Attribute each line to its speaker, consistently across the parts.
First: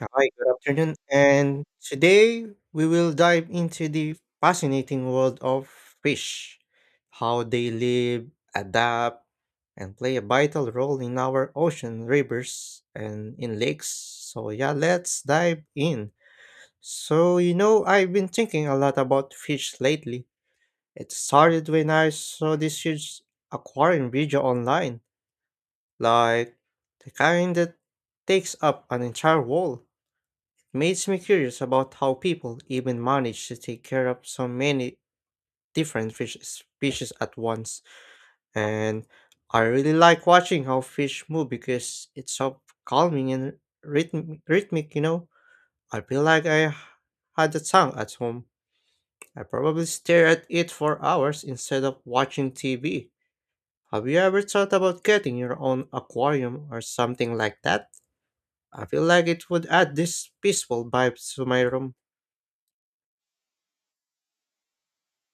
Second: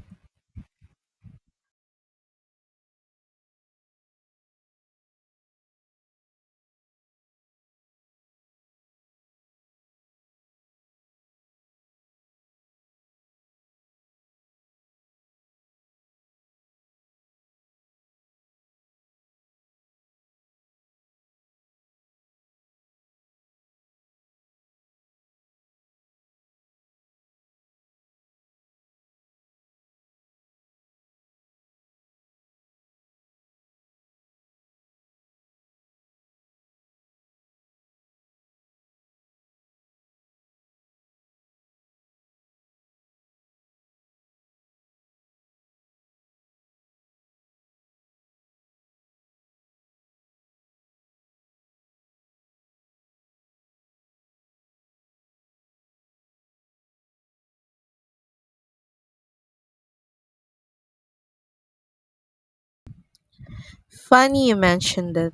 Speaker 1: Hi, good afternoon. And today we will dive into the fascinating world of fish, how they live, adapt, and play a vital role in our ocean, rivers, and in lakes. Let's dive in. I've been thinking a lot about fish lately. It started when I saw this huge aquarium video online, like the kind that takes up an entire wall. It makes me curious about how people even manage to take care of so many different fish species at once. And I really like watching how fish move because it's so calming and rhythmic. I feel like I had a tongue at home. I probably stare at it for hours instead of watching TV. Have you ever thought about getting your own aquarium or something like that? I feel like it would add this peaceful vibe to my room.
Speaker 2: Funny you mentioned it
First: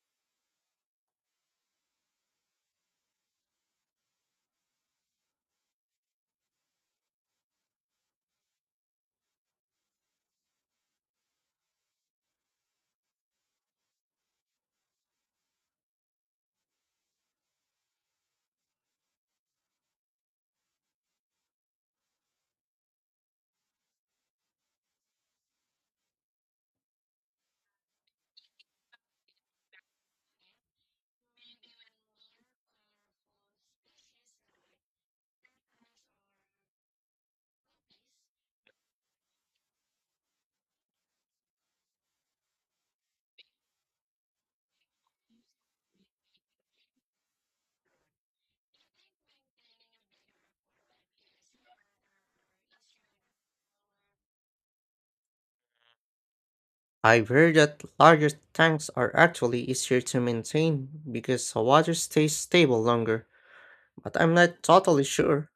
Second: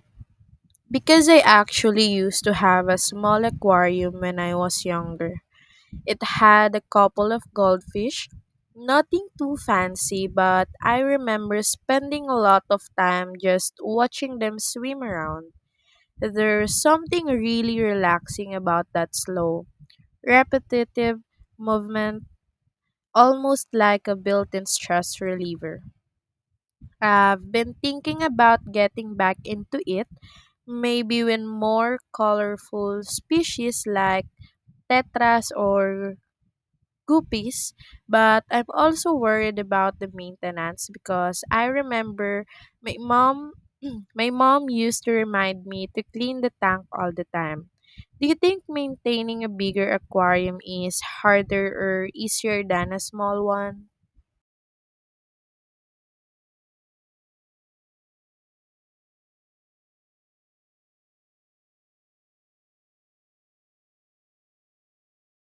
Speaker 2: because I actually used to have a small aquarium when I was younger. It had a couple of goldfish, nothing too fancy, but I remember spending a lot of time just watching them swim around. There's something really relaxing about that slow, repetitive movement, almost like a built in stress reliever. I've been thinking about getting back into it, maybe when more colorful species like tetras or guppies, but I'm also worried about the maintenance because I remember my mom my mom used to remind me to clean the tank all the time. Do you think maintaining a bigger aquarium is harder or easier than a small one?
Speaker 1: I've heard that larger tanks are actually easier to maintain because the water stays stable longer, but I'm not totally sure.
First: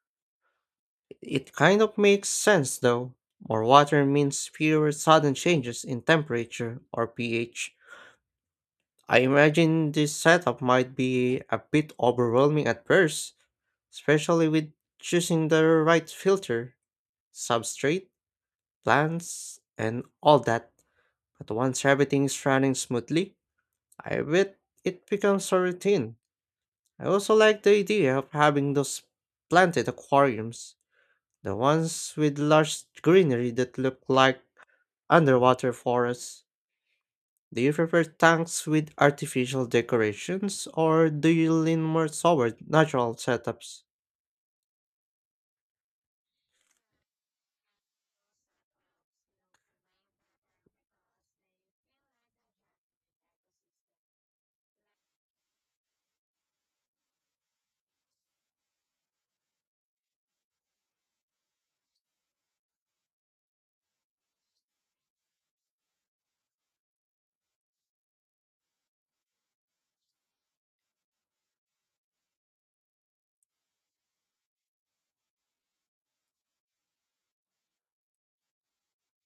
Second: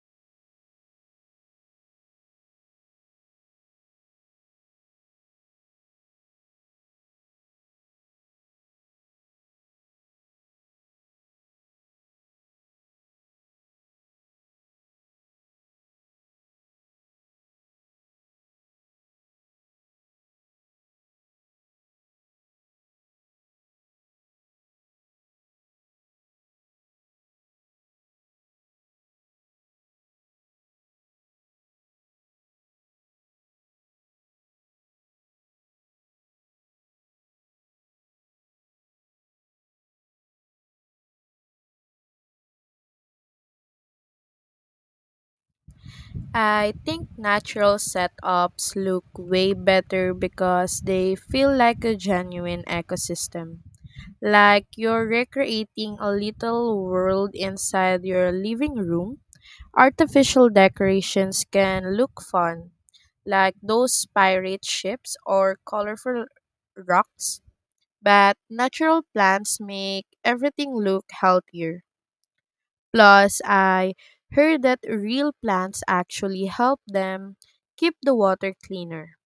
Speaker 1: It kind of makes sense though. More water means fewer sudden changes in temperature or pH. I imagine this setup might be a bit overwhelming at first, especially with choosing the right filter, substrate, plants, and all that. But once everything is running smoothly, I bet it becomes a routine. I also like the idea of having those planted aquariums, the ones with large greenery that look like underwater forests. Do you prefer tanks with artificial decorations or do you lean more toward natural setups?
Speaker 2: I think natural setups look way better because they feel like a genuine ecosystem. Like you're recreating a little world inside your living room. Artificial decorations can look fun, like those pirate ships or colorful rocks, but natural plants make everything look healthier. Plus, I heard that real plants actually help them keep the water cleaner.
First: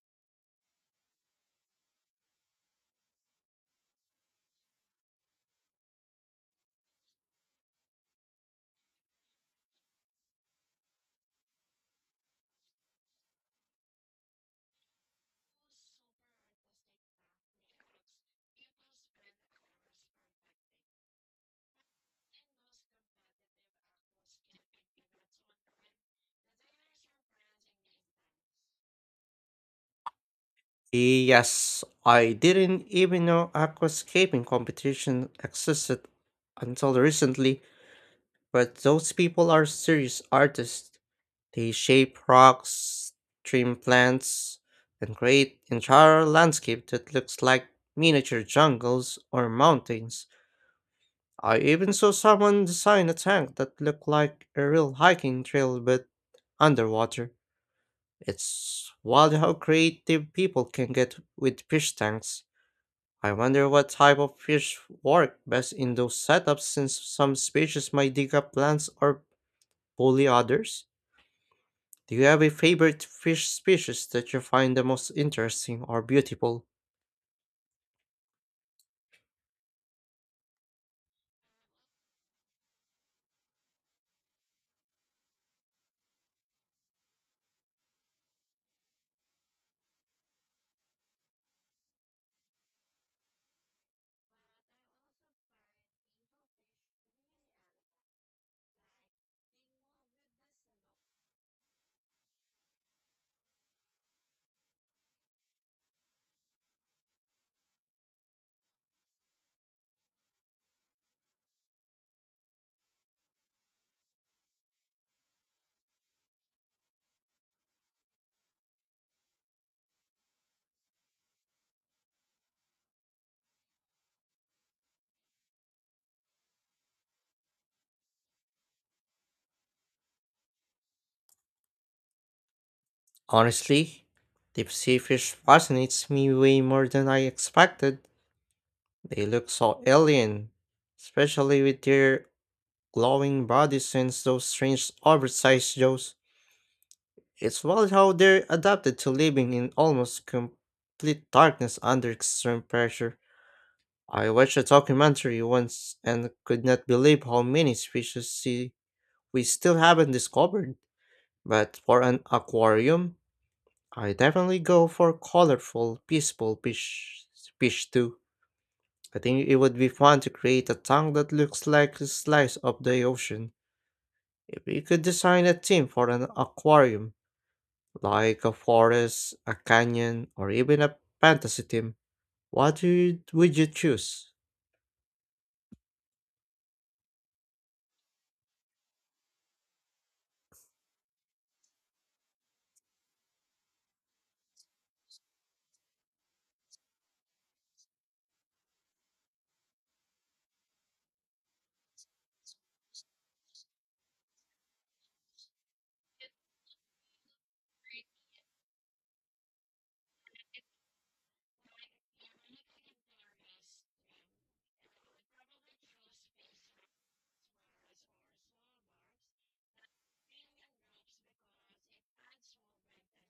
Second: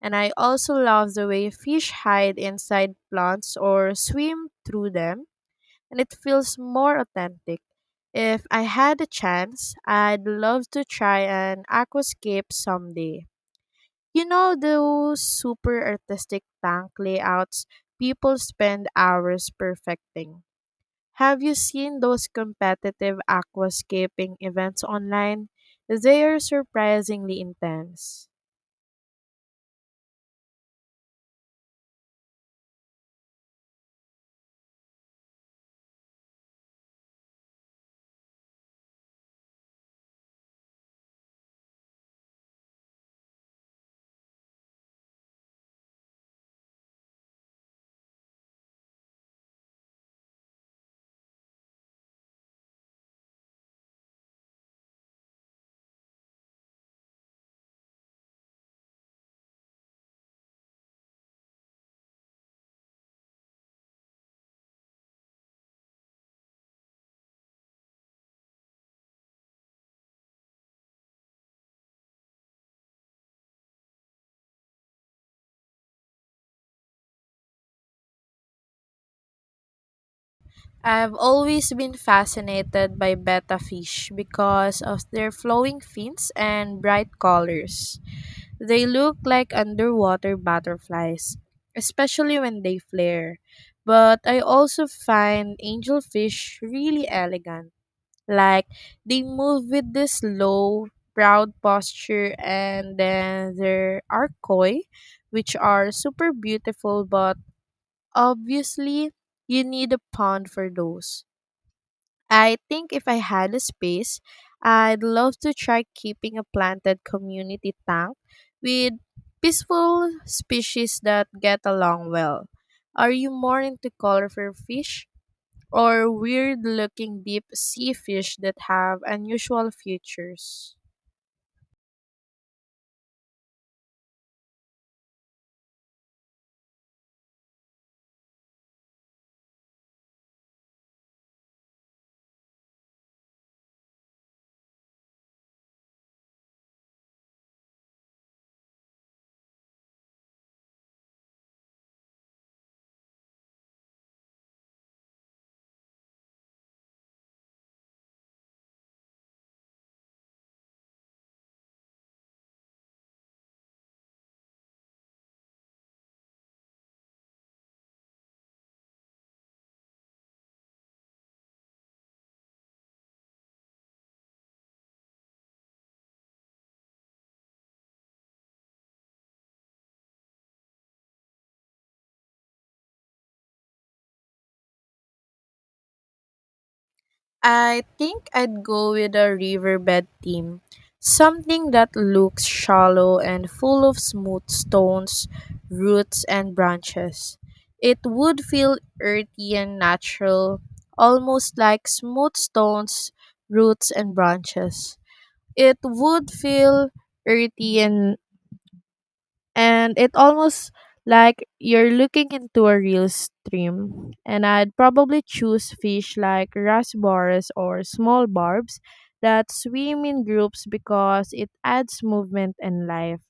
Speaker 2: And I also love the way fish hide inside plants or swim through them, and it feels more authentic. If I had a chance, I'd love to try an aquascape someday. You know those super artistic tank layouts people spend hours perfecting. Have you seen those competitive aquascaping events online? They are surprisingly intense.
Speaker 1: Yes, I didn't even know aquascaping competition existed until recently, but those people are serious artists. They shape rocks, trim plants, and create entire landscape that looks like miniature jungles or mountains. I even saw someone design a tank that looked like a real hiking trail but underwater. It's wild how creative people can get with fish tanks. I wonder what type of fish work best in those setups since some species might dig up plants or bully others. Do you have a favorite fish species that you find the most interesting or beautiful?
Speaker 2: I've always been fascinated by betta fish because of their flowing fins and bright colors. They look like underwater butterflies, especially when they flare. But I also find angelfish really elegant. Like they move with this low, proud posture, and then there are koi, which are super beautiful, but obviously you need a pond for those. I think if I had a space, I'd love to try keeping a planted community tank with peaceful species that get along well. Are you more into colorful fish or weird looking deep sea fish that have unusual features?
Speaker 1: Honestly, deep sea fish fascinates me way more than I expected. They look so alien, especially with their glowing bodies and those strange oversized jaws. It's wild how they're adapted to living in almost complete darkness under extreme pressure. I watched a documentary once and could not believe how many we still haven't discovered. But for an aquarium, I definitely go for colorful, peaceful fish too. I think it would be fun to create a tank that looks like a slice of the ocean. If we could design a theme for an aquarium, like a forest, a canyon, or even a fantasy theme, what would you choose?
Speaker 2: I think I'd go with a riverbed theme, something that looks shallow and full of smooth stones, roots, and branches. It would feel earthy and natural, almost like smooth stones, roots, and branches. It would feel earthy and it almost like you're looking into a real stream. And I'd probably choose fish like rasboras or small barbs that swim in groups because it adds movement and life.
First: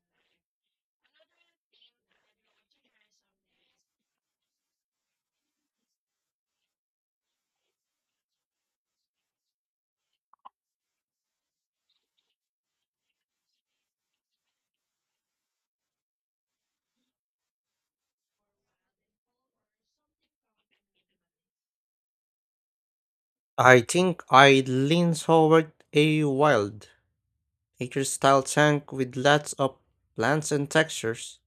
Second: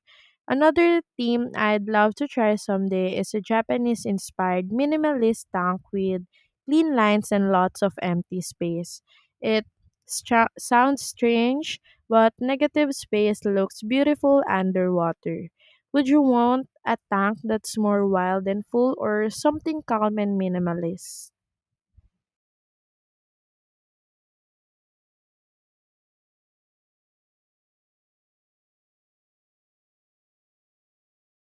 Speaker 2: Another theme I'd love to try someday is a Japanese inspired minimalist tank with clean lines and lots of empty space. It sounds strange, but negative space looks beautiful underwater. Would you want a tank that's more wild and full or something calm and minimalist?
Speaker 1: I think I'd lean toward a wild, nature style tank with lots of plants and textures.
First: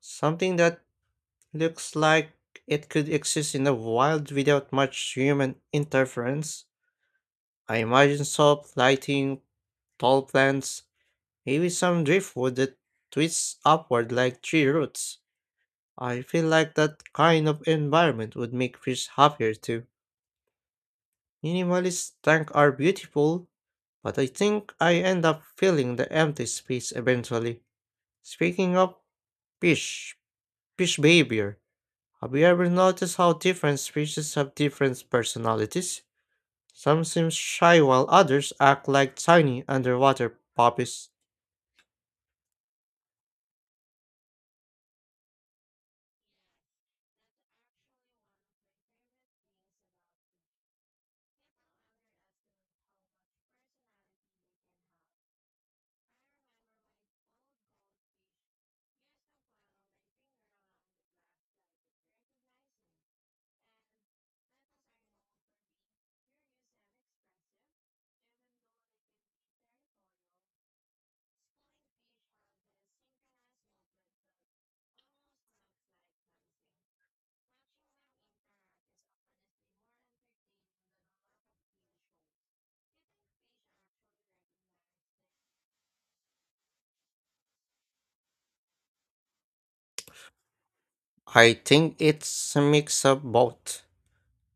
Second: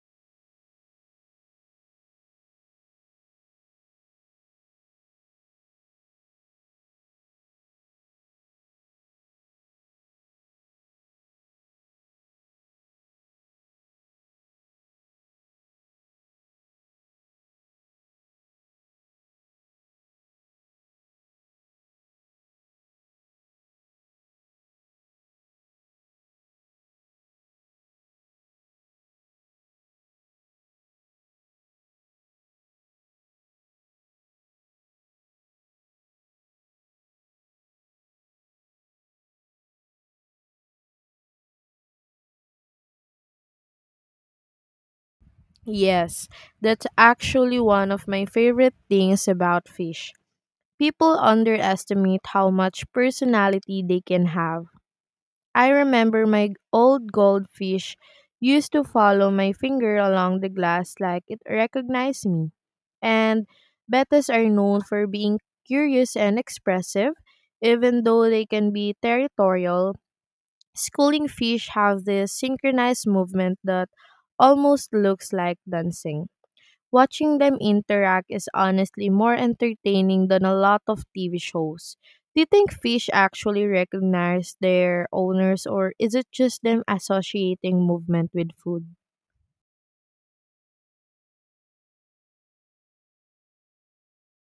Speaker 1: Something that looks like it could exist in the wild without much human interference. I imagine soft lighting, tall plants, maybe some driftwood that twists upward like tree roots. I feel like that kind of environment would make fish happier too. Minimalist tanks are beautiful, but I think I end up filling the empty space eventually. Speaking of fish, fish behavior. Have you ever noticed how different species have different personalities? Some seem shy while others act like tiny underwater puppies.
Speaker 2: Yes, that's actually one of my favorite things about fish. People underestimate how much personality they can have. I remember my old goldfish used to follow my finger along the glass like it recognized me. And bettas are known for being curious and expressive, even though they can be territorial. Schooling fish have this synchronized movement that almost looks like dancing. Watching them interact is honestly more entertaining than a lot of TV shows. Do you think fish actually recognize their owners or is it just them associating movement with food?
Speaker 1: I think it's a mix of both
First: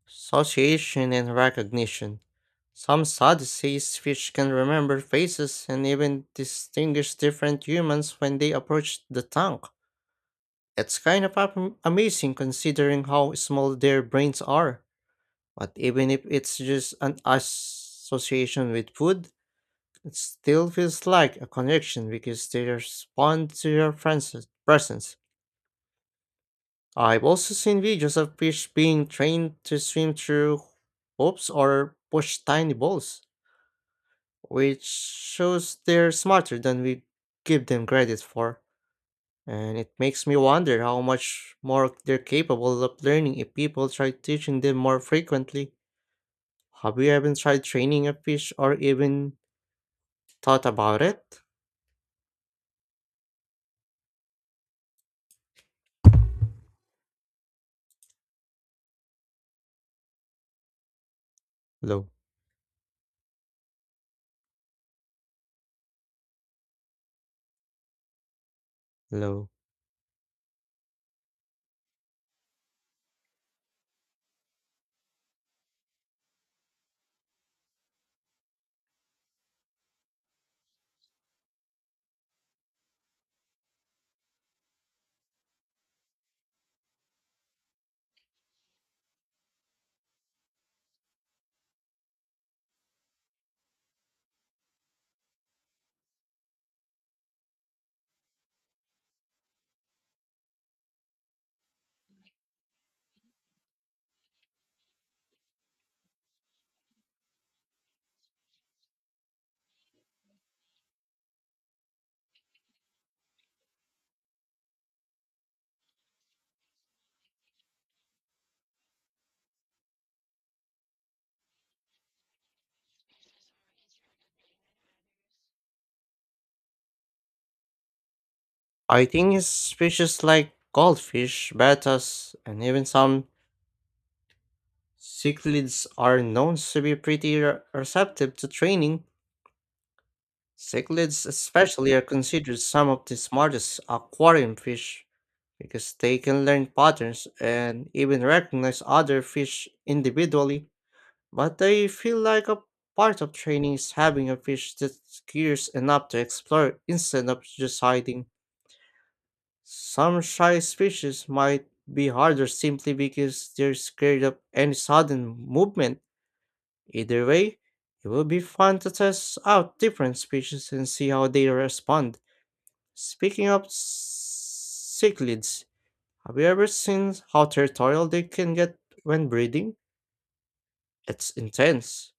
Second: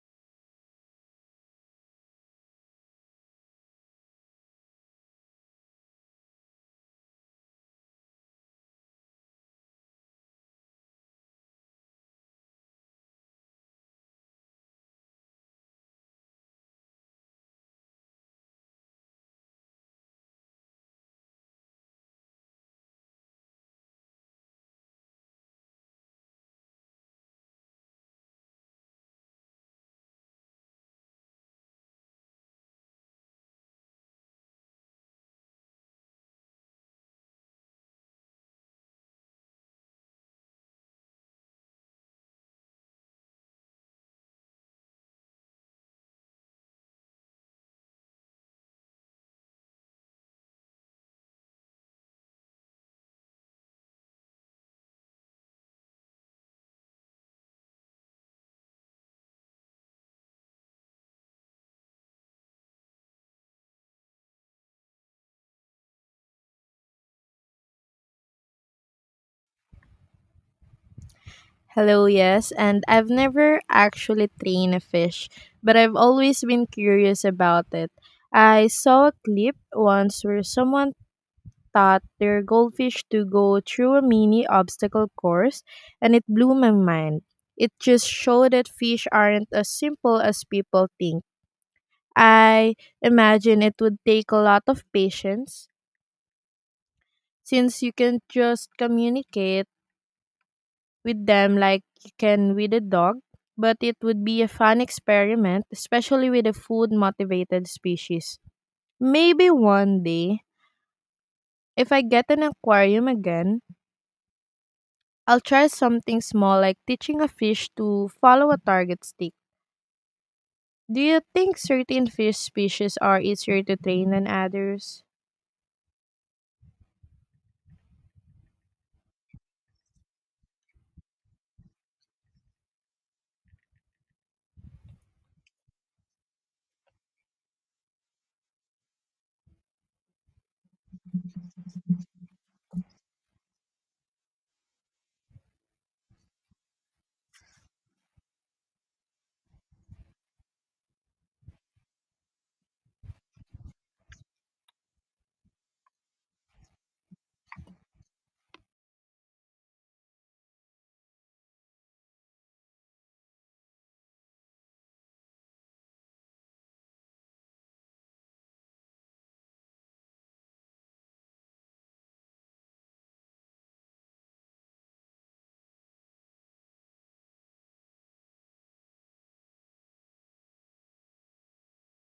Speaker 1: association and recognition. Some studies say fish can remember faces and even distinguish different humans when they approach the tank. It's kind of amazing considering how small their brains are. But even if it's just an association with food, it still feels like a connection because they respond to your friend's presence. I've also seen videos of fish being trained to swim through hoops or push tiny balls, which shows they're smarter than we give them credit for. And it makes me wonder how much more they're capable of learning if people try teaching them more frequently. Have you even tried training a fish or even thought about it? Low, low.
Speaker 2: Hello, yes, and I've never actually trained a fish, but I've always been curious about it. I saw a clip once where someone taught their goldfish to go through a mini obstacle course, and it blew my mind. It just showed that fish aren't as simple as people think. I imagine it would take a lot of patience since you can just communicate with them like you can with a dog, but it would be a fun experiment, especially with a food motivated species. Maybe one day, if I get an aquarium again, I'll try something small like teaching a fish to follow a target stick. Do you think certain fish species are easier to train than others?
Speaker 1: I think species like goldfish, bettas, and even some cichlids are known to be pretty receptive to training. Cichlids, especially, are considered some of the smartest aquarium fish because they can learn patterns and even recognize other fish individually. But they feel like a part of training is having a fish that's curious enough to explore instead of just hiding. Some shy species might be harder simply because they're scared of any sudden movement. Either way, it will be fun to test out different species and see how they respond. Speaking of cichlids, have you ever seen how territorial they can get when breeding? It's intense.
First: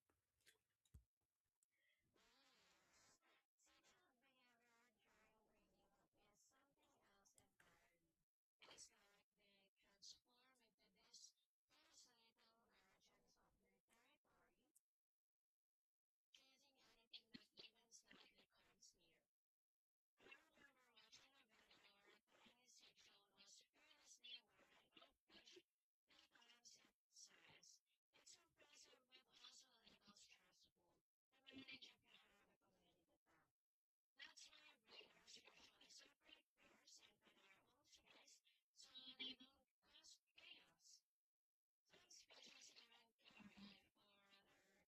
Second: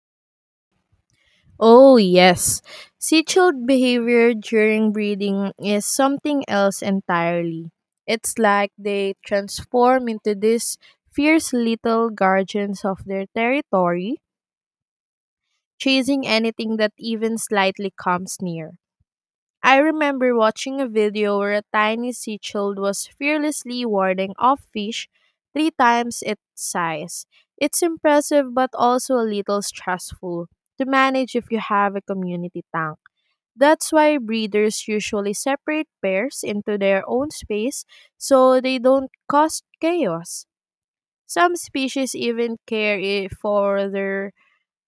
Speaker 2: Oh, yes. Sea child behavior during breeding is something else entirely. It's like they transform into these fierce little guardians of their territory, chasing anything that even slightly comes near. I remember watching a video where a tiny sea child was fearlessly warding off fish three times its size. It's impressive but also a little stressful to manage if you have a community tank. That's why breeders usually separate pairs into their own space so they don't cause chaos. Some species even care for their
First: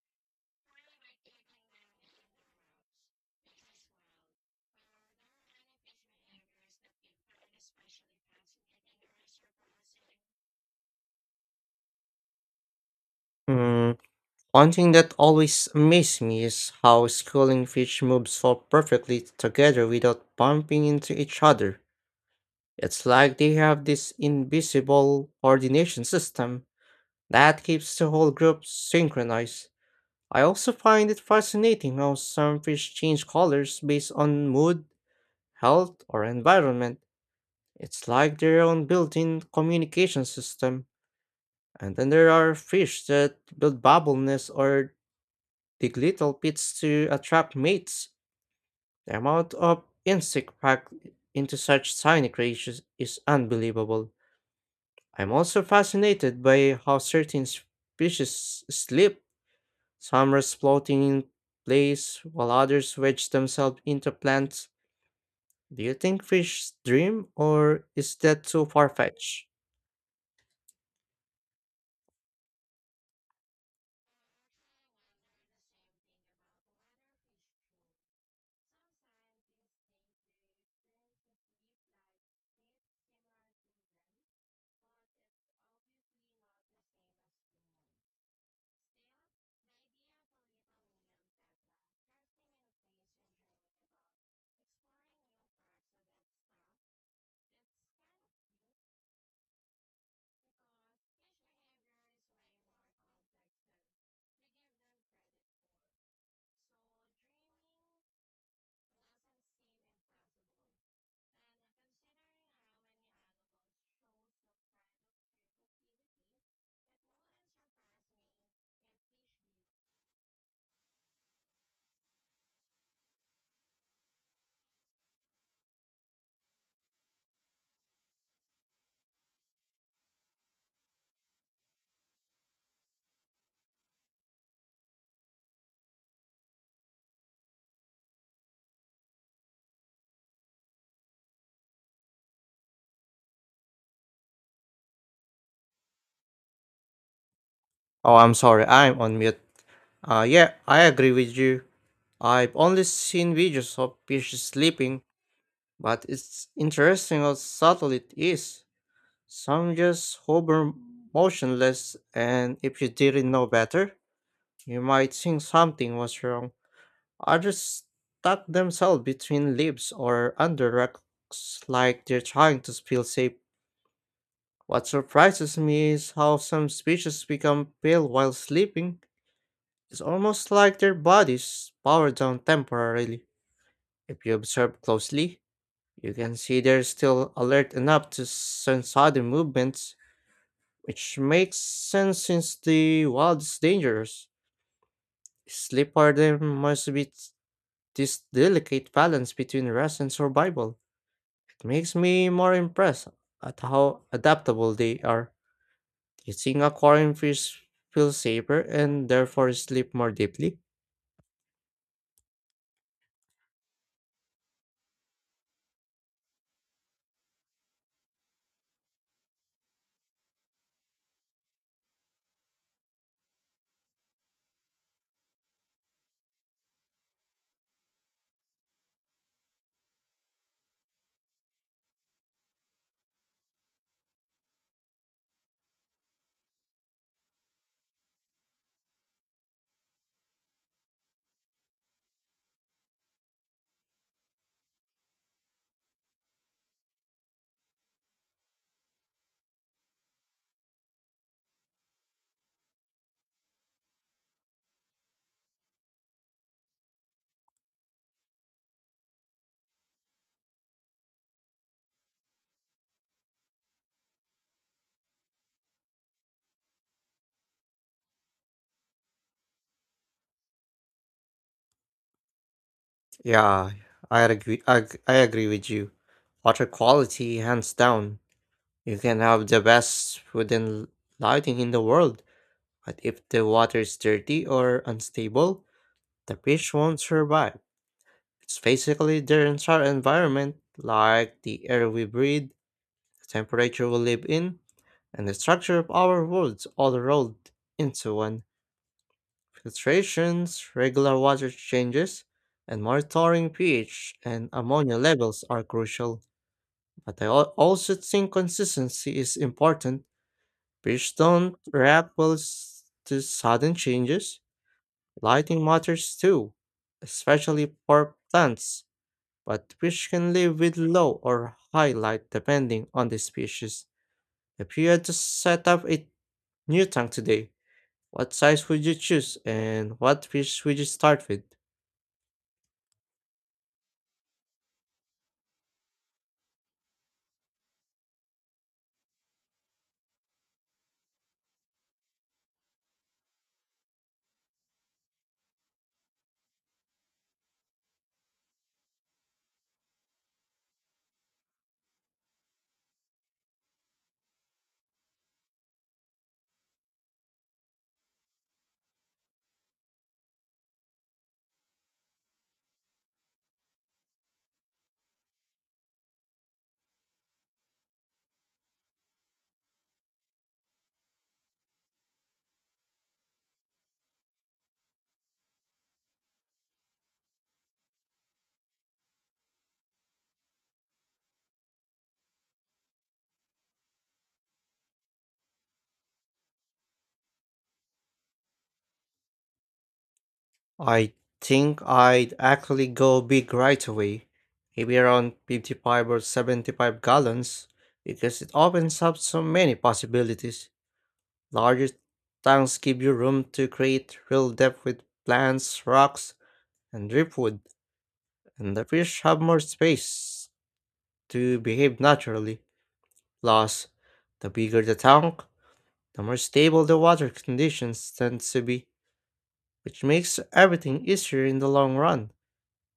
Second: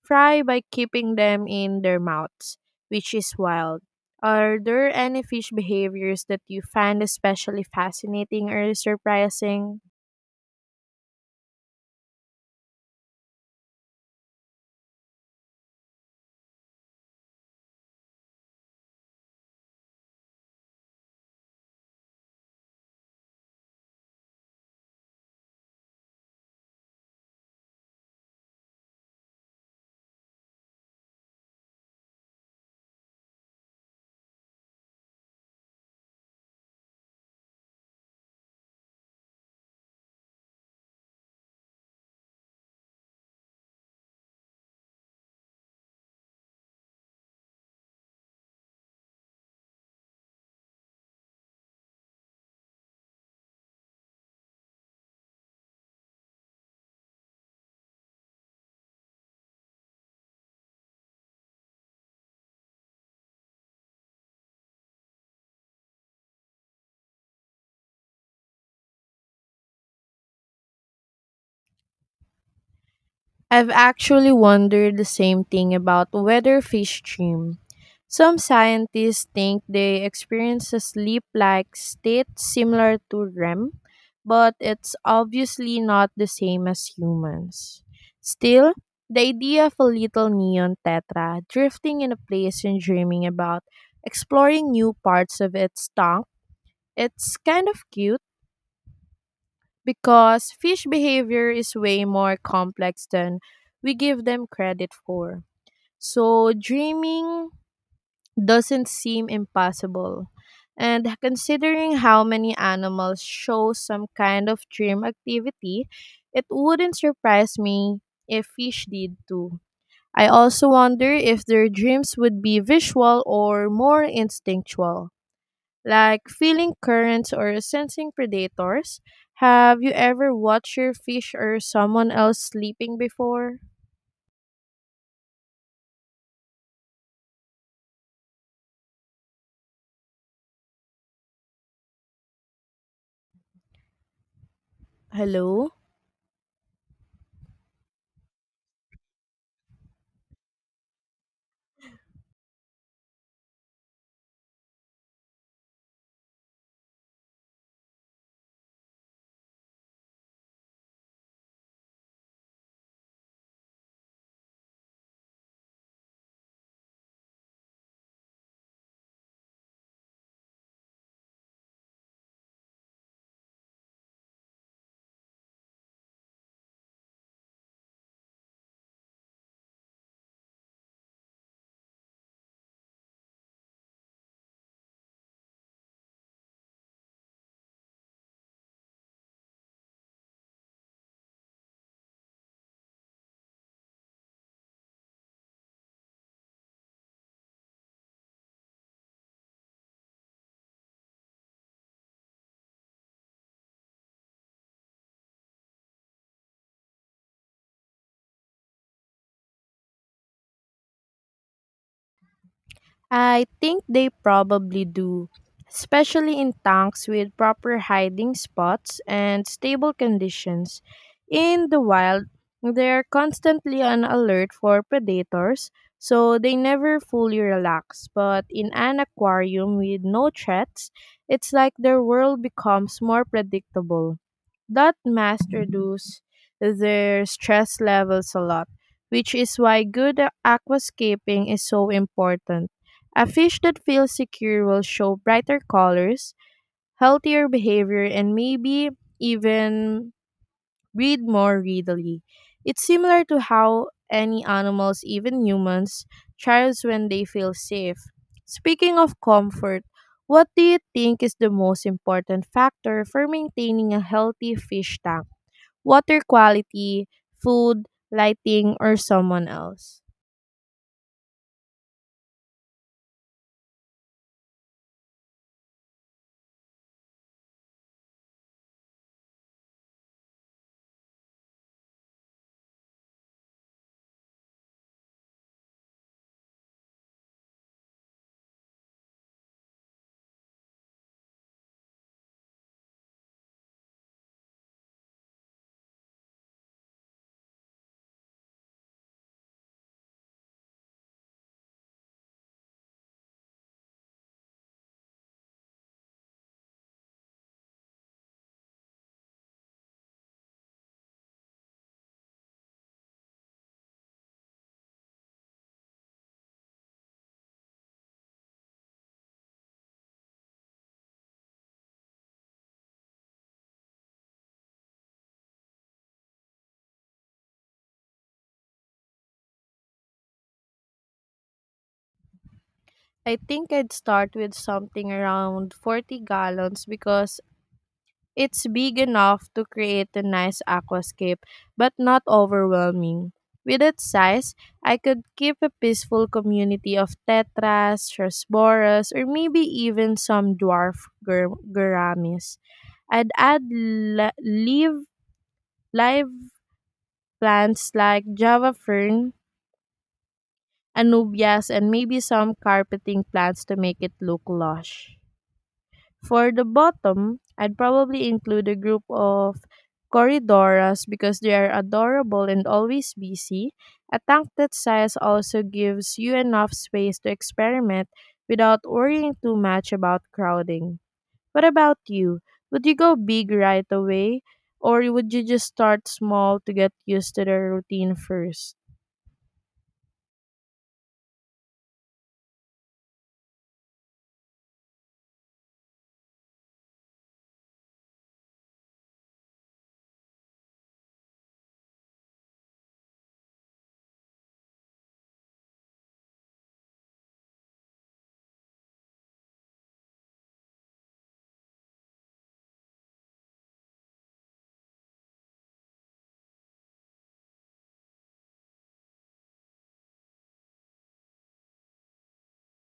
Speaker 2: fry by keeping them in their mouths, which is wild. Are there any fish behaviors that you find especially fascinating or surprising?
Speaker 1: Mm, one thing that always amazed me is how schooling fish move so perfectly together without bumping into each other. It's like they have this invisible coordination system that keeps the whole group synchronized. I also find it fascinating how some fish change colors based on mood, health, or environment. It's like their own built in communication system. And then there are fish that build bubble nests or dig little pits to attract mates. The amount of insect packed into such tiny creatures is unbelievable. I'm also fascinated by how certain species sleep, some rest floating in place while others wedge themselves into plants. Do you think fish dream, or is that too far fetched?
Speaker 2: I've actually wondered the same thing about whether fish dream. Some scientists think they experience a sleep like state similar to REM, but it's obviously not the same as humans. Still, the idea of a little neon tetra drifting in a place and dreaming about exploring new parts of its tongue, it's kind of cute because fish behavior is way more complex than we give them credit for. So, dreaming doesn't seem impossible. And considering how many animals show some kind of dream activity, it wouldn't surprise me if fish did too. I also wonder if their dreams would be visual or more instinctual like feeling currents or sensing predators. Have you ever watched your fish or someone else sleeping before? Hello?
Speaker 1: Oh, I'm sorry, I'm on mute. Yeah, I agree with you. I've only seen videos of fish sleeping, but it's interesting how subtle it is. Some just hover motionless, and if you didn't know better, you might think something was wrong. Others tuck themselves between leaves or under rocks like they're trying to feel safe. What surprises me is how some species become pale while sleeping. It's almost like their bodies power down temporarily. If you observe closely, you can see they're still alert enough to sense sudden movements, which makes sense since the wild is dangerous. Sleep for them must be this delicate balance between rest and survival. It makes me more impressed at how adaptable they are. Do you think aquarium fish feel safer and therefore sleep more deeply?
Speaker 2: I think they probably do, especially in tanks with proper hiding spots and stable conditions. In the wild, they're constantly on alert for predators, so they never fully relax. But in an aquarium with no threats, it's like their world becomes more predictable. That must reduce their stress levels a lot, which is why good aquascaping is so important. A fish that feels secure will show brighter colors, healthier behavior, and maybe even breed more readily. It's similar to how any animals, even humans, thrives when they feel safe. Speaking of comfort, what do you think is the most important factor for maintaining a healthy fish tank? Water quality, food, lighting, or someone else?
Speaker 1: Yeah, I agree. I agree with you. Water quality, hands down. You can have the best food and lighting in the world, but if the water is dirty or unstable, the fish won't survive. It's basically their entire environment, like the air we breathe, the temperature we live in, and the structure of our worlds all rolled into one. Filtrations, regular water changes, and monitoring pH and ammonia levels are crucial. But I also think consistency is important. Fish don't react well to sudden changes. Lighting matters too, especially for plants, but fish can live with low or high light depending on the species. If you had to set up a new tank today, what size would you choose and what fish would you start with?
Speaker 2: I think I'd start with something around 40 gallons because it's big enough to create a nice aquascape but not overwhelming. With its size, I could keep a peaceful community of tetras, chrysoboras, or maybe even some dwarf guramis. I'd add live plants like java fern, anubias, and maybe some carpeting plants to make it look lush. For the bottom, I'd probably include a group of Corridoras because they are adorable and always busy. A tank that size also gives you enough space to experiment without worrying too much about crowding. What about you? Would you go big right away or would you just start small to get used to the routine first?
Speaker 1: I think I'd actually go big right away, maybe around 55 or 75 gallons, because it opens up so many possibilities. Larger tanks give you room to create real depth with plants, rocks, and driftwood, and the fish have more space to behave naturally. Plus, the bigger the tank, the more stable the water conditions tend to be, which makes everything easier in the long run.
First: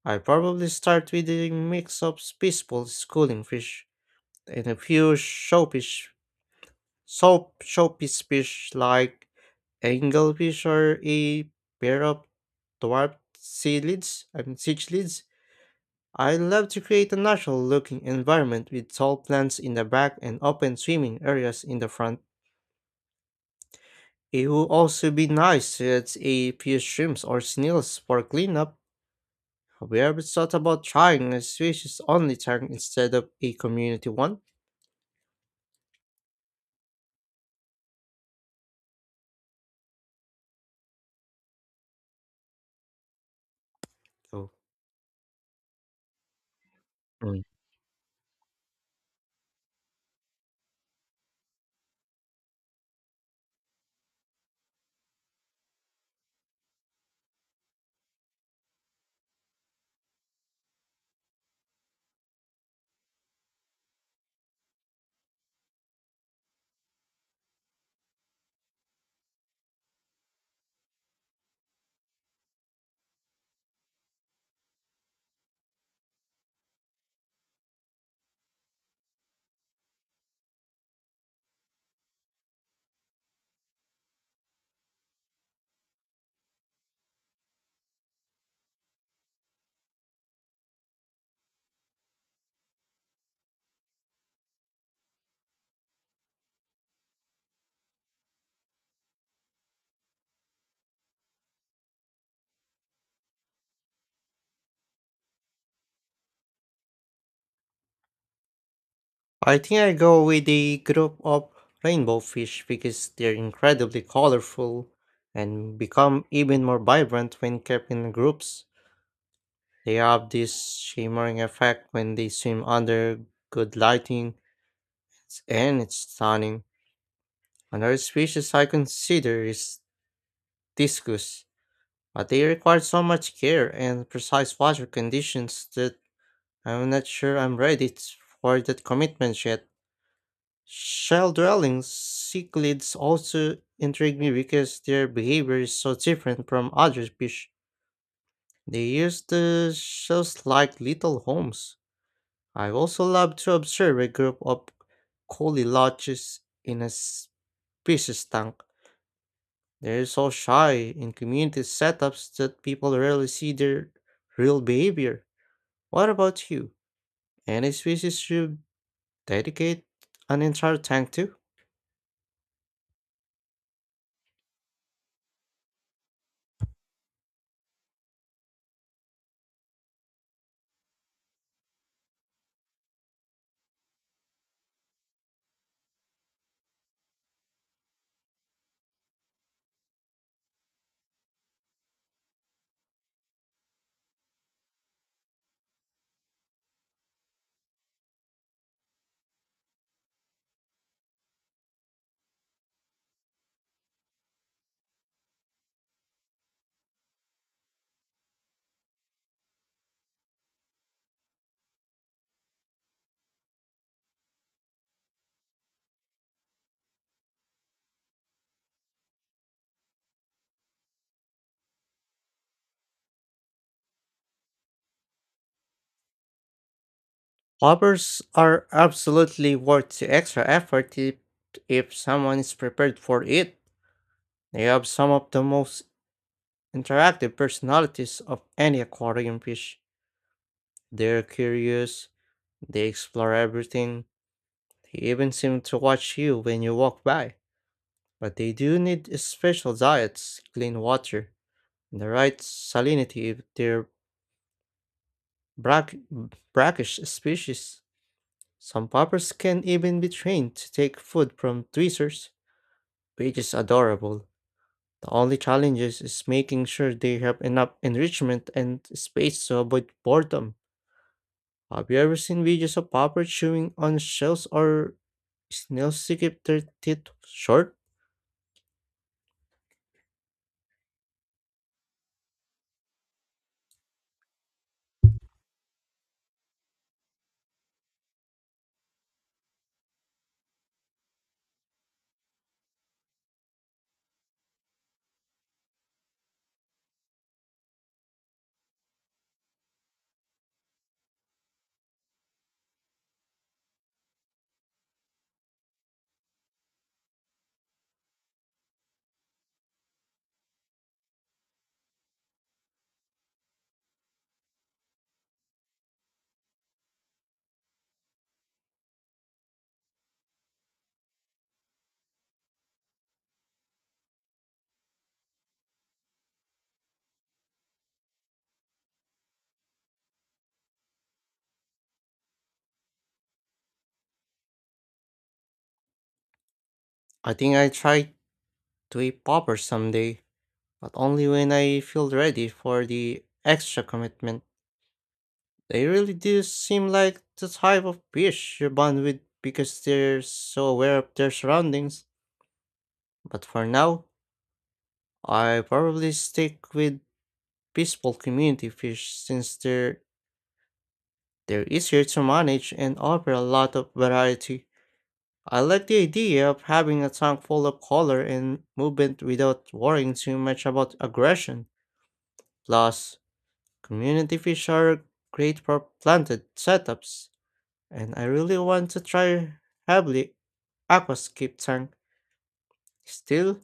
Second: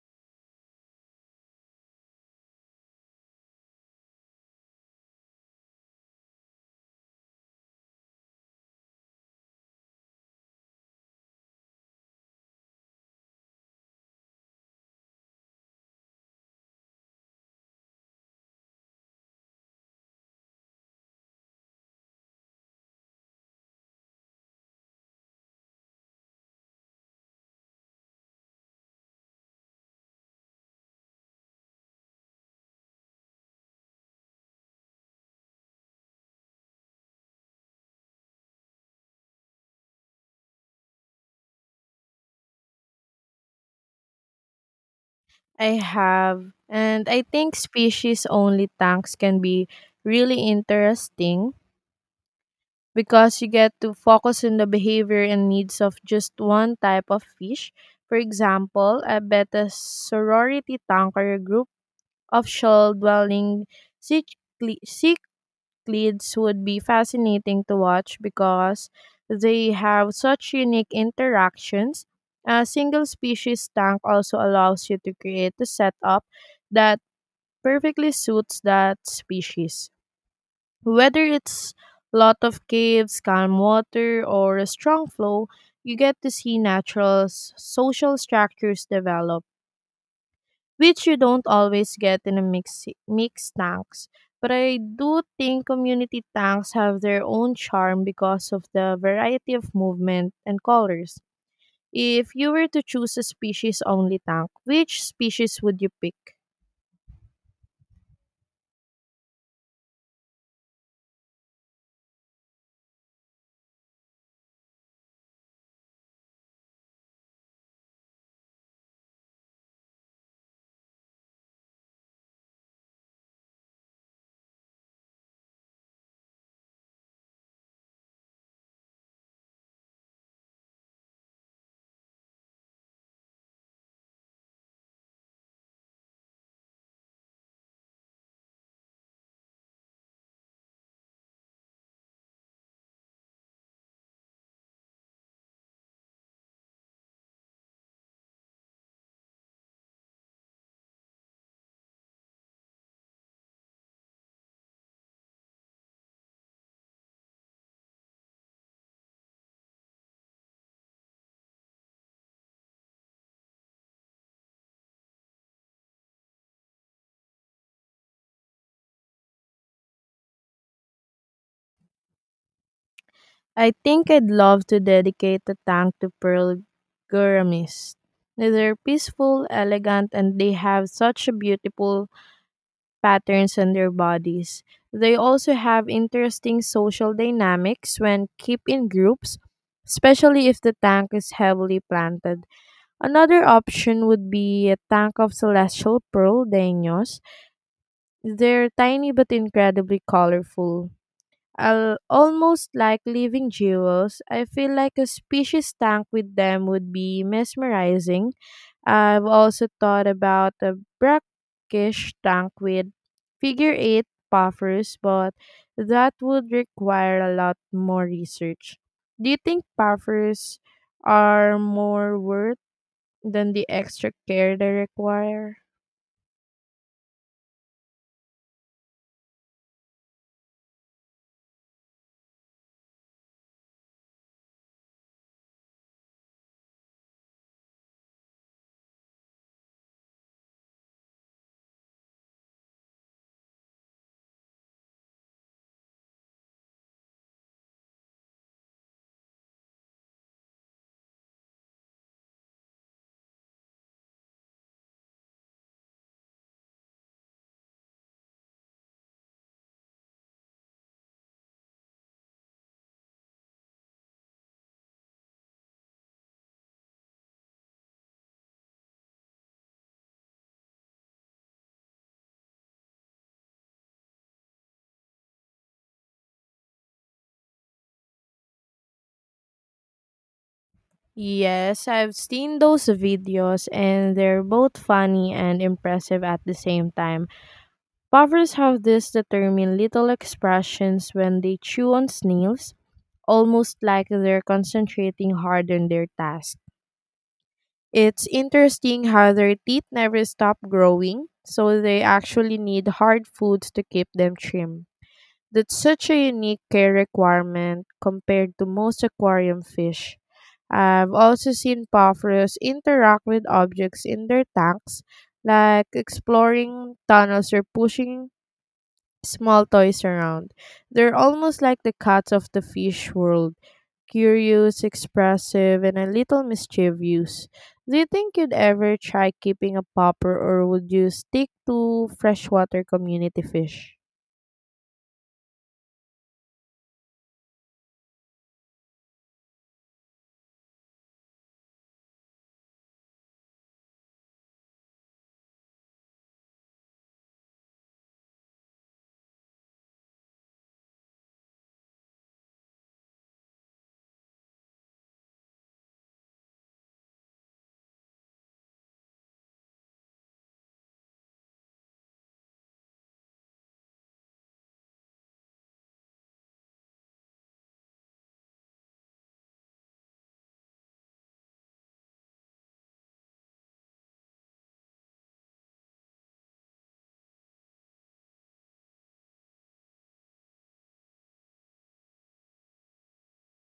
Speaker 1: I probably start with a mix of peaceful schooling fish and a few showfish, soap showpiece fish like anglefish or a pair of dwarf sea lids, I mean siege lids. I love to create a natural looking environment with tall plants in the back and open swimming areas in the front. It would also be nice to add a few shrimps or snails for cleanup. Have you ever thought about trying a species only tank instead of a community one? Oh.
Speaker 2: I have, and I
Speaker 1: Mm.
Speaker 2: think species only tanks can be really interesting because you get to focus on the behavior and needs of just one type of fish. For example, I bet a sorority tanker group of shell dwelling cichli- cichlids would be fascinating to watch because they have such unique interactions. A single species tank also allows you to create a setup that perfectly suits that species. Whether it's lot of caves, calm water, or a strong flow, you get to see natural social structures develop, which you don't always get in a mixed tanks. But I do think community tanks have their own charm because of the variety of movement and colors. If you were to choose a species only tank, which species would you pick?
Speaker 1: I think I go with a group of rainbow fish because they're incredibly colorful and become even more vibrant when kept in groups. They have this shimmering effect when they swim under good lighting, and it's stunning. Another species I consider is discus, but they require so much care and precise water conditions that I'm not sure I'm ready for that commitment yet. Shell dwelling cichlids also intrigue me because their behavior is so different from other fish. They use the shells like little homes. I also love to observe a group of coeloches in a species tank. They're so shy in community setups that people rarely see their real behavior. What about you? Any species you dedicate an entire tank to?
Speaker 2: I think I'd love to dedicate a tank to Pearl gouramis. They're peaceful, elegant, and they have such beautiful patterns on their bodies. They also have interesting social dynamics when kept in groups, especially if the tank is heavily planted. Another option would be a tank of celestial pearl danios. They're tiny but incredibly colorful. Al Almost like living jewels. I feel like a species tank with them would be mesmerizing. I've also thought about a brackish tank with figure eight puffers, but that would require a lot more research. Do you think puffers are more worth than the extra care they require?
Speaker 1: Hoppers are absolutely worth the extra effort if someone is prepared for it. They have some of the most interactive personalities of any aquarium fish. They're curious, they explore everything, they even seem to watch you when you walk by. But they do need special diets, clean water, and the right salinity if they're brack- brackish species. Some poppers can even be trained to take food from tweezers, which is adorable. The only challenge is making sure they have enough enrichment and space to avoid boredom. Have you ever seen videos of poppers chewing on shells or snails to keep their teeth short?
Speaker 2: Yes, I've seen those videos and they're both funny and impressive at the same time. Puffers have these determined little expressions when they chew on snails, almost like they're concentrating hard on their task. It's interesting how their teeth never stop growing, so they actually need hard foods to keep them trim. That's such a unique care requirement compared to most aquarium fish. I've also seen puffers interact with objects in their tanks, like exploring tunnels or pushing small toys around. They're almost like the cats of the fish world, curious, expressive, and a little mischievous. Do you think you'd ever try keeping a popper or would you stick to freshwater community fish?
Speaker 1: I think I try to eat popper someday, but only when I feel ready for the extra commitment. They really do seem like the type of fish you bond with because they're so aware of their surroundings. But for now, I probably stick with peaceful community fish since they're easier to manage and offer a lot of variety. I like the idea of having a tank full of color and movement without worrying too much about aggression. Plus, community fish are great for planted setups, and I really want to try Habli aquascape tank. Still,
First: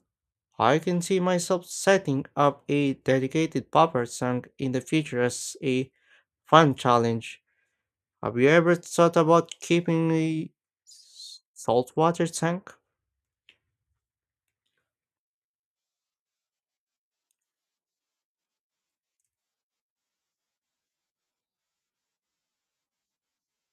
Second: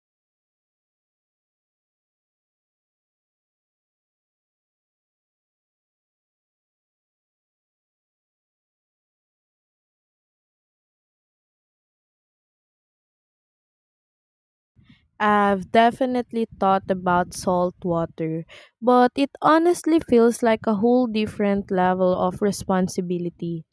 Speaker 1: I can see myself setting up a dedicated popper tank in the future as a fun challenge. Have you ever thought about keeping a saltwater tank?
Speaker 2: I've definitely thought about salt water, but it honestly feels like a whole different level of responsibility.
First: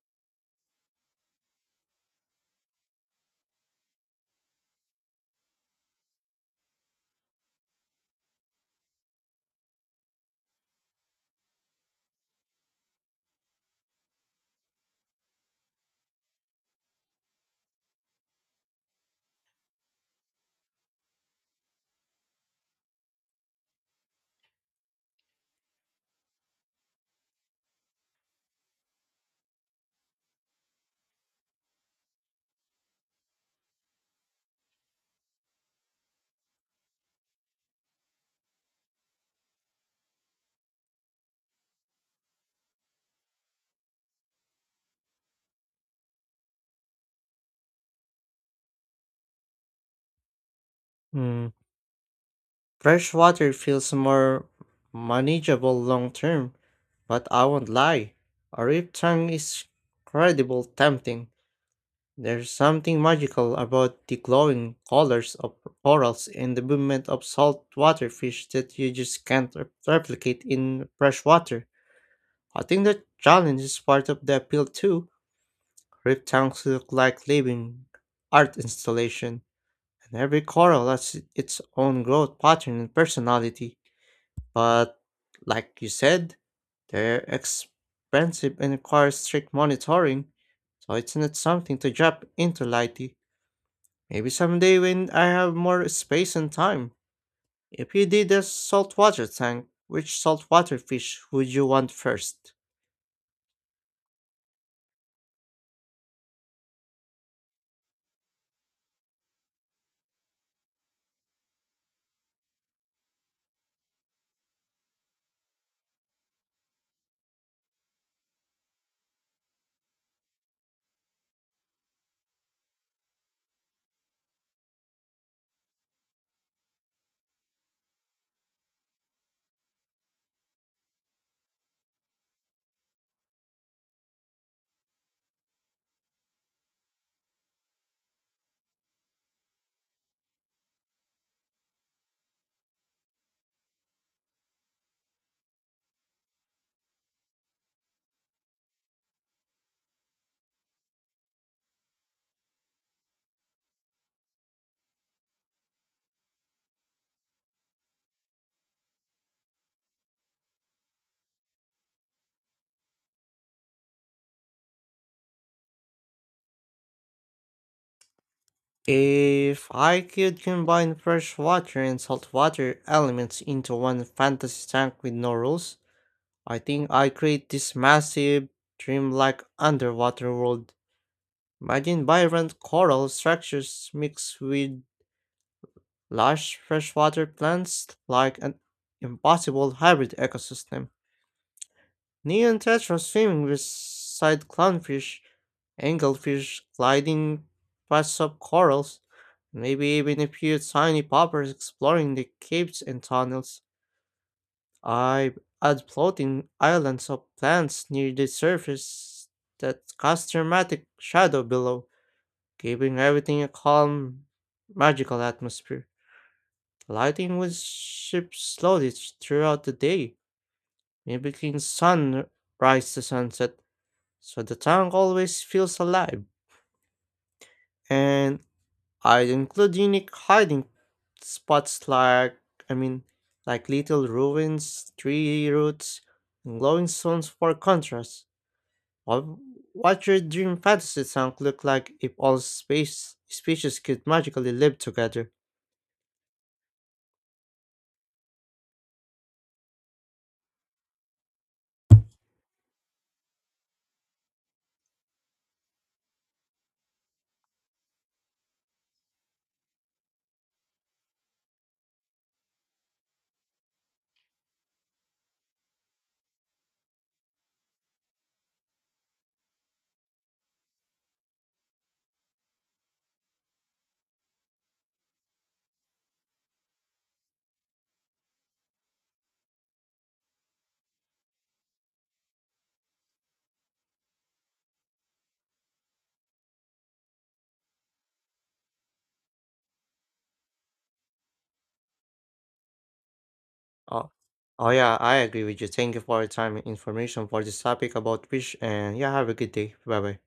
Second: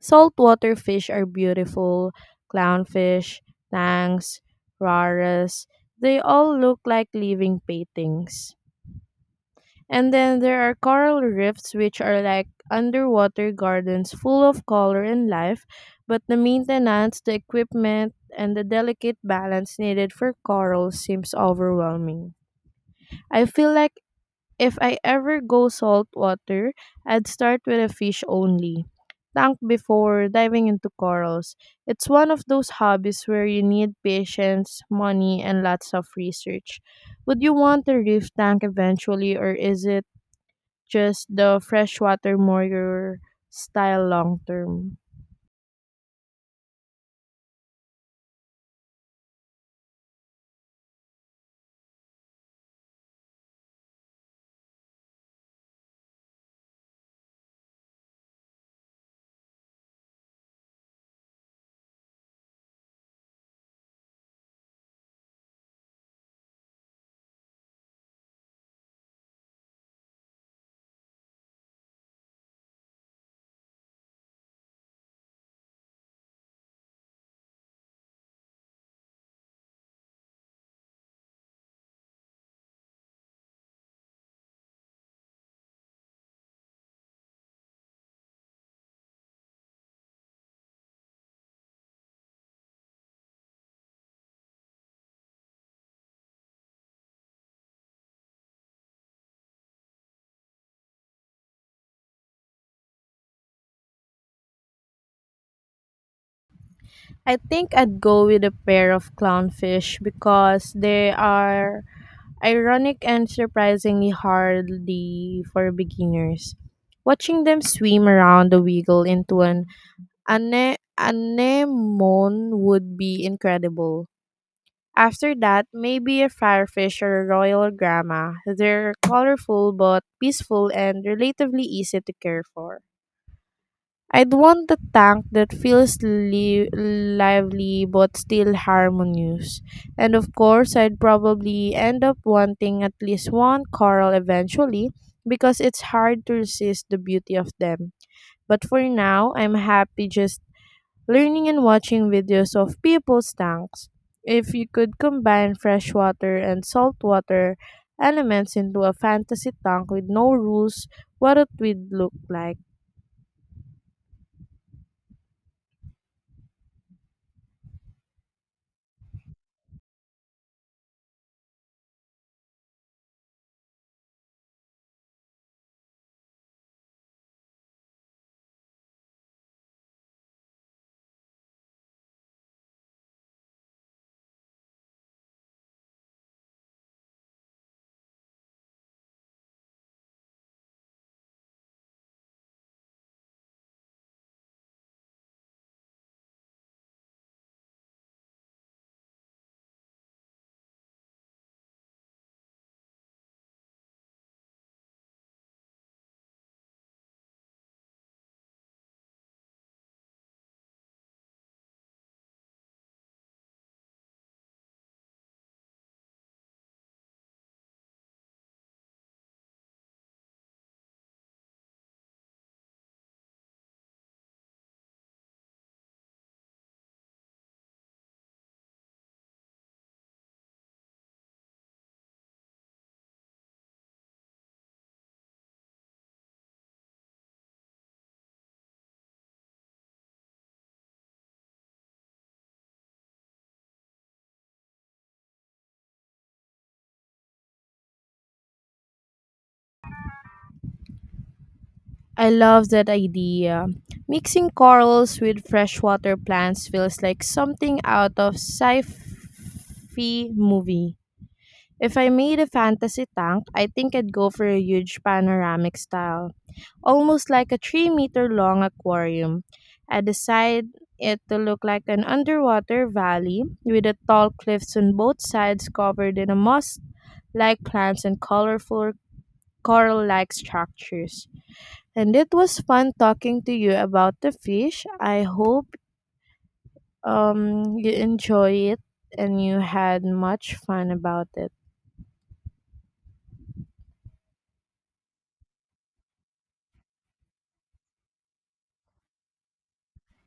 Speaker 2: Saltwater fish are beautiful, clownfish, tangs, raras, they all look like living paintings. And then there are coral reefs, which are like underwater gardens full of color and life, but the maintenance, the equipment, and the delicate balance needed for corals seems overwhelming. I feel like if I ever go saltwater, I'd start with a fish only tank before diving into corals. It's one of those hobbies where you need patience, money, and lots of research. Would you want a reef tank eventually, or is it just the freshwater moyer style long term?
Speaker 1: Hmm, freshwater feels more manageable long term, but I won't lie, a rip tank is incredibly tempting. There's something magical about the glowing colors of corals and the movement of saltwater fish that you just can't replicate in fresh water. I think that challenge is part of the appeal too. Reef tanks look like living art installation, and every coral has its own growth pattern and personality. But like you said, they're expensive and require strict monitoring, so it's not something to jump into lightly. Maybe someday when I have more space and time. If you did a saltwater tank, which saltwater fish would you want first?
Speaker 2: I think I'd go with a pair of clownfish because they are ironic and surprisingly hardy for beginners. Watching them swim around the wiggle into an anemone would be incredible. After that, maybe a firefish or a royal grama. They're colorful but peaceful and relatively easy to care for. I'd want a tank that feels lively but still harmonious. And of course, I'd probably end up wanting at least one coral eventually because it's hard to resist the beauty of them. But for now, I'm happy just learning and watching videos of people's tanks. If you could combine freshwater and saltwater elements into a fantasy tank with no rules, what it would look like?
Speaker 1: If I could combine freshwater and saltwater elements into one fantasy tank with no rules, I think I'd create this massive, dreamlike underwater world. Imagine vibrant coral structures mixed with lush freshwater plants like an impossible hybrid ecosystem. Neon tetra swimming beside clownfish, anglefish gliding past sub corals, maybe even a few tiny poppers exploring the caves and tunnels. I add floating islands of plants near the surface that cast dramatic shadow below, giving everything a calm, magical atmosphere. Lighting would shift slowly throughout the day, mimicking sunrise to sunset so the tank always feels alive. And I'd include unique hiding spots like, I mean, like little ruins, tree roots, and glowing stones for contrast. What what your dream fantasy tank look like if all space species could magically live together?
Speaker 2: I love that idea. Mixing corals with freshwater plants feels like something out of sci-fi movie. If I made a fantasy tank, I think I'd go for a huge panoramic style, almost like a 3-meter long aquarium. I decide it to look like an underwater valley with the tall cliffs on both sides covered in a moss like plants and colorful coral like structures. And it was fun talking to you about the fish. I hope you enjoy it and you had much fun about it.
Speaker 1: Oh, oh yeah, I agree with you. Thank you for your time and information for this topic about fish. And yeah, have a good day. Bye bye.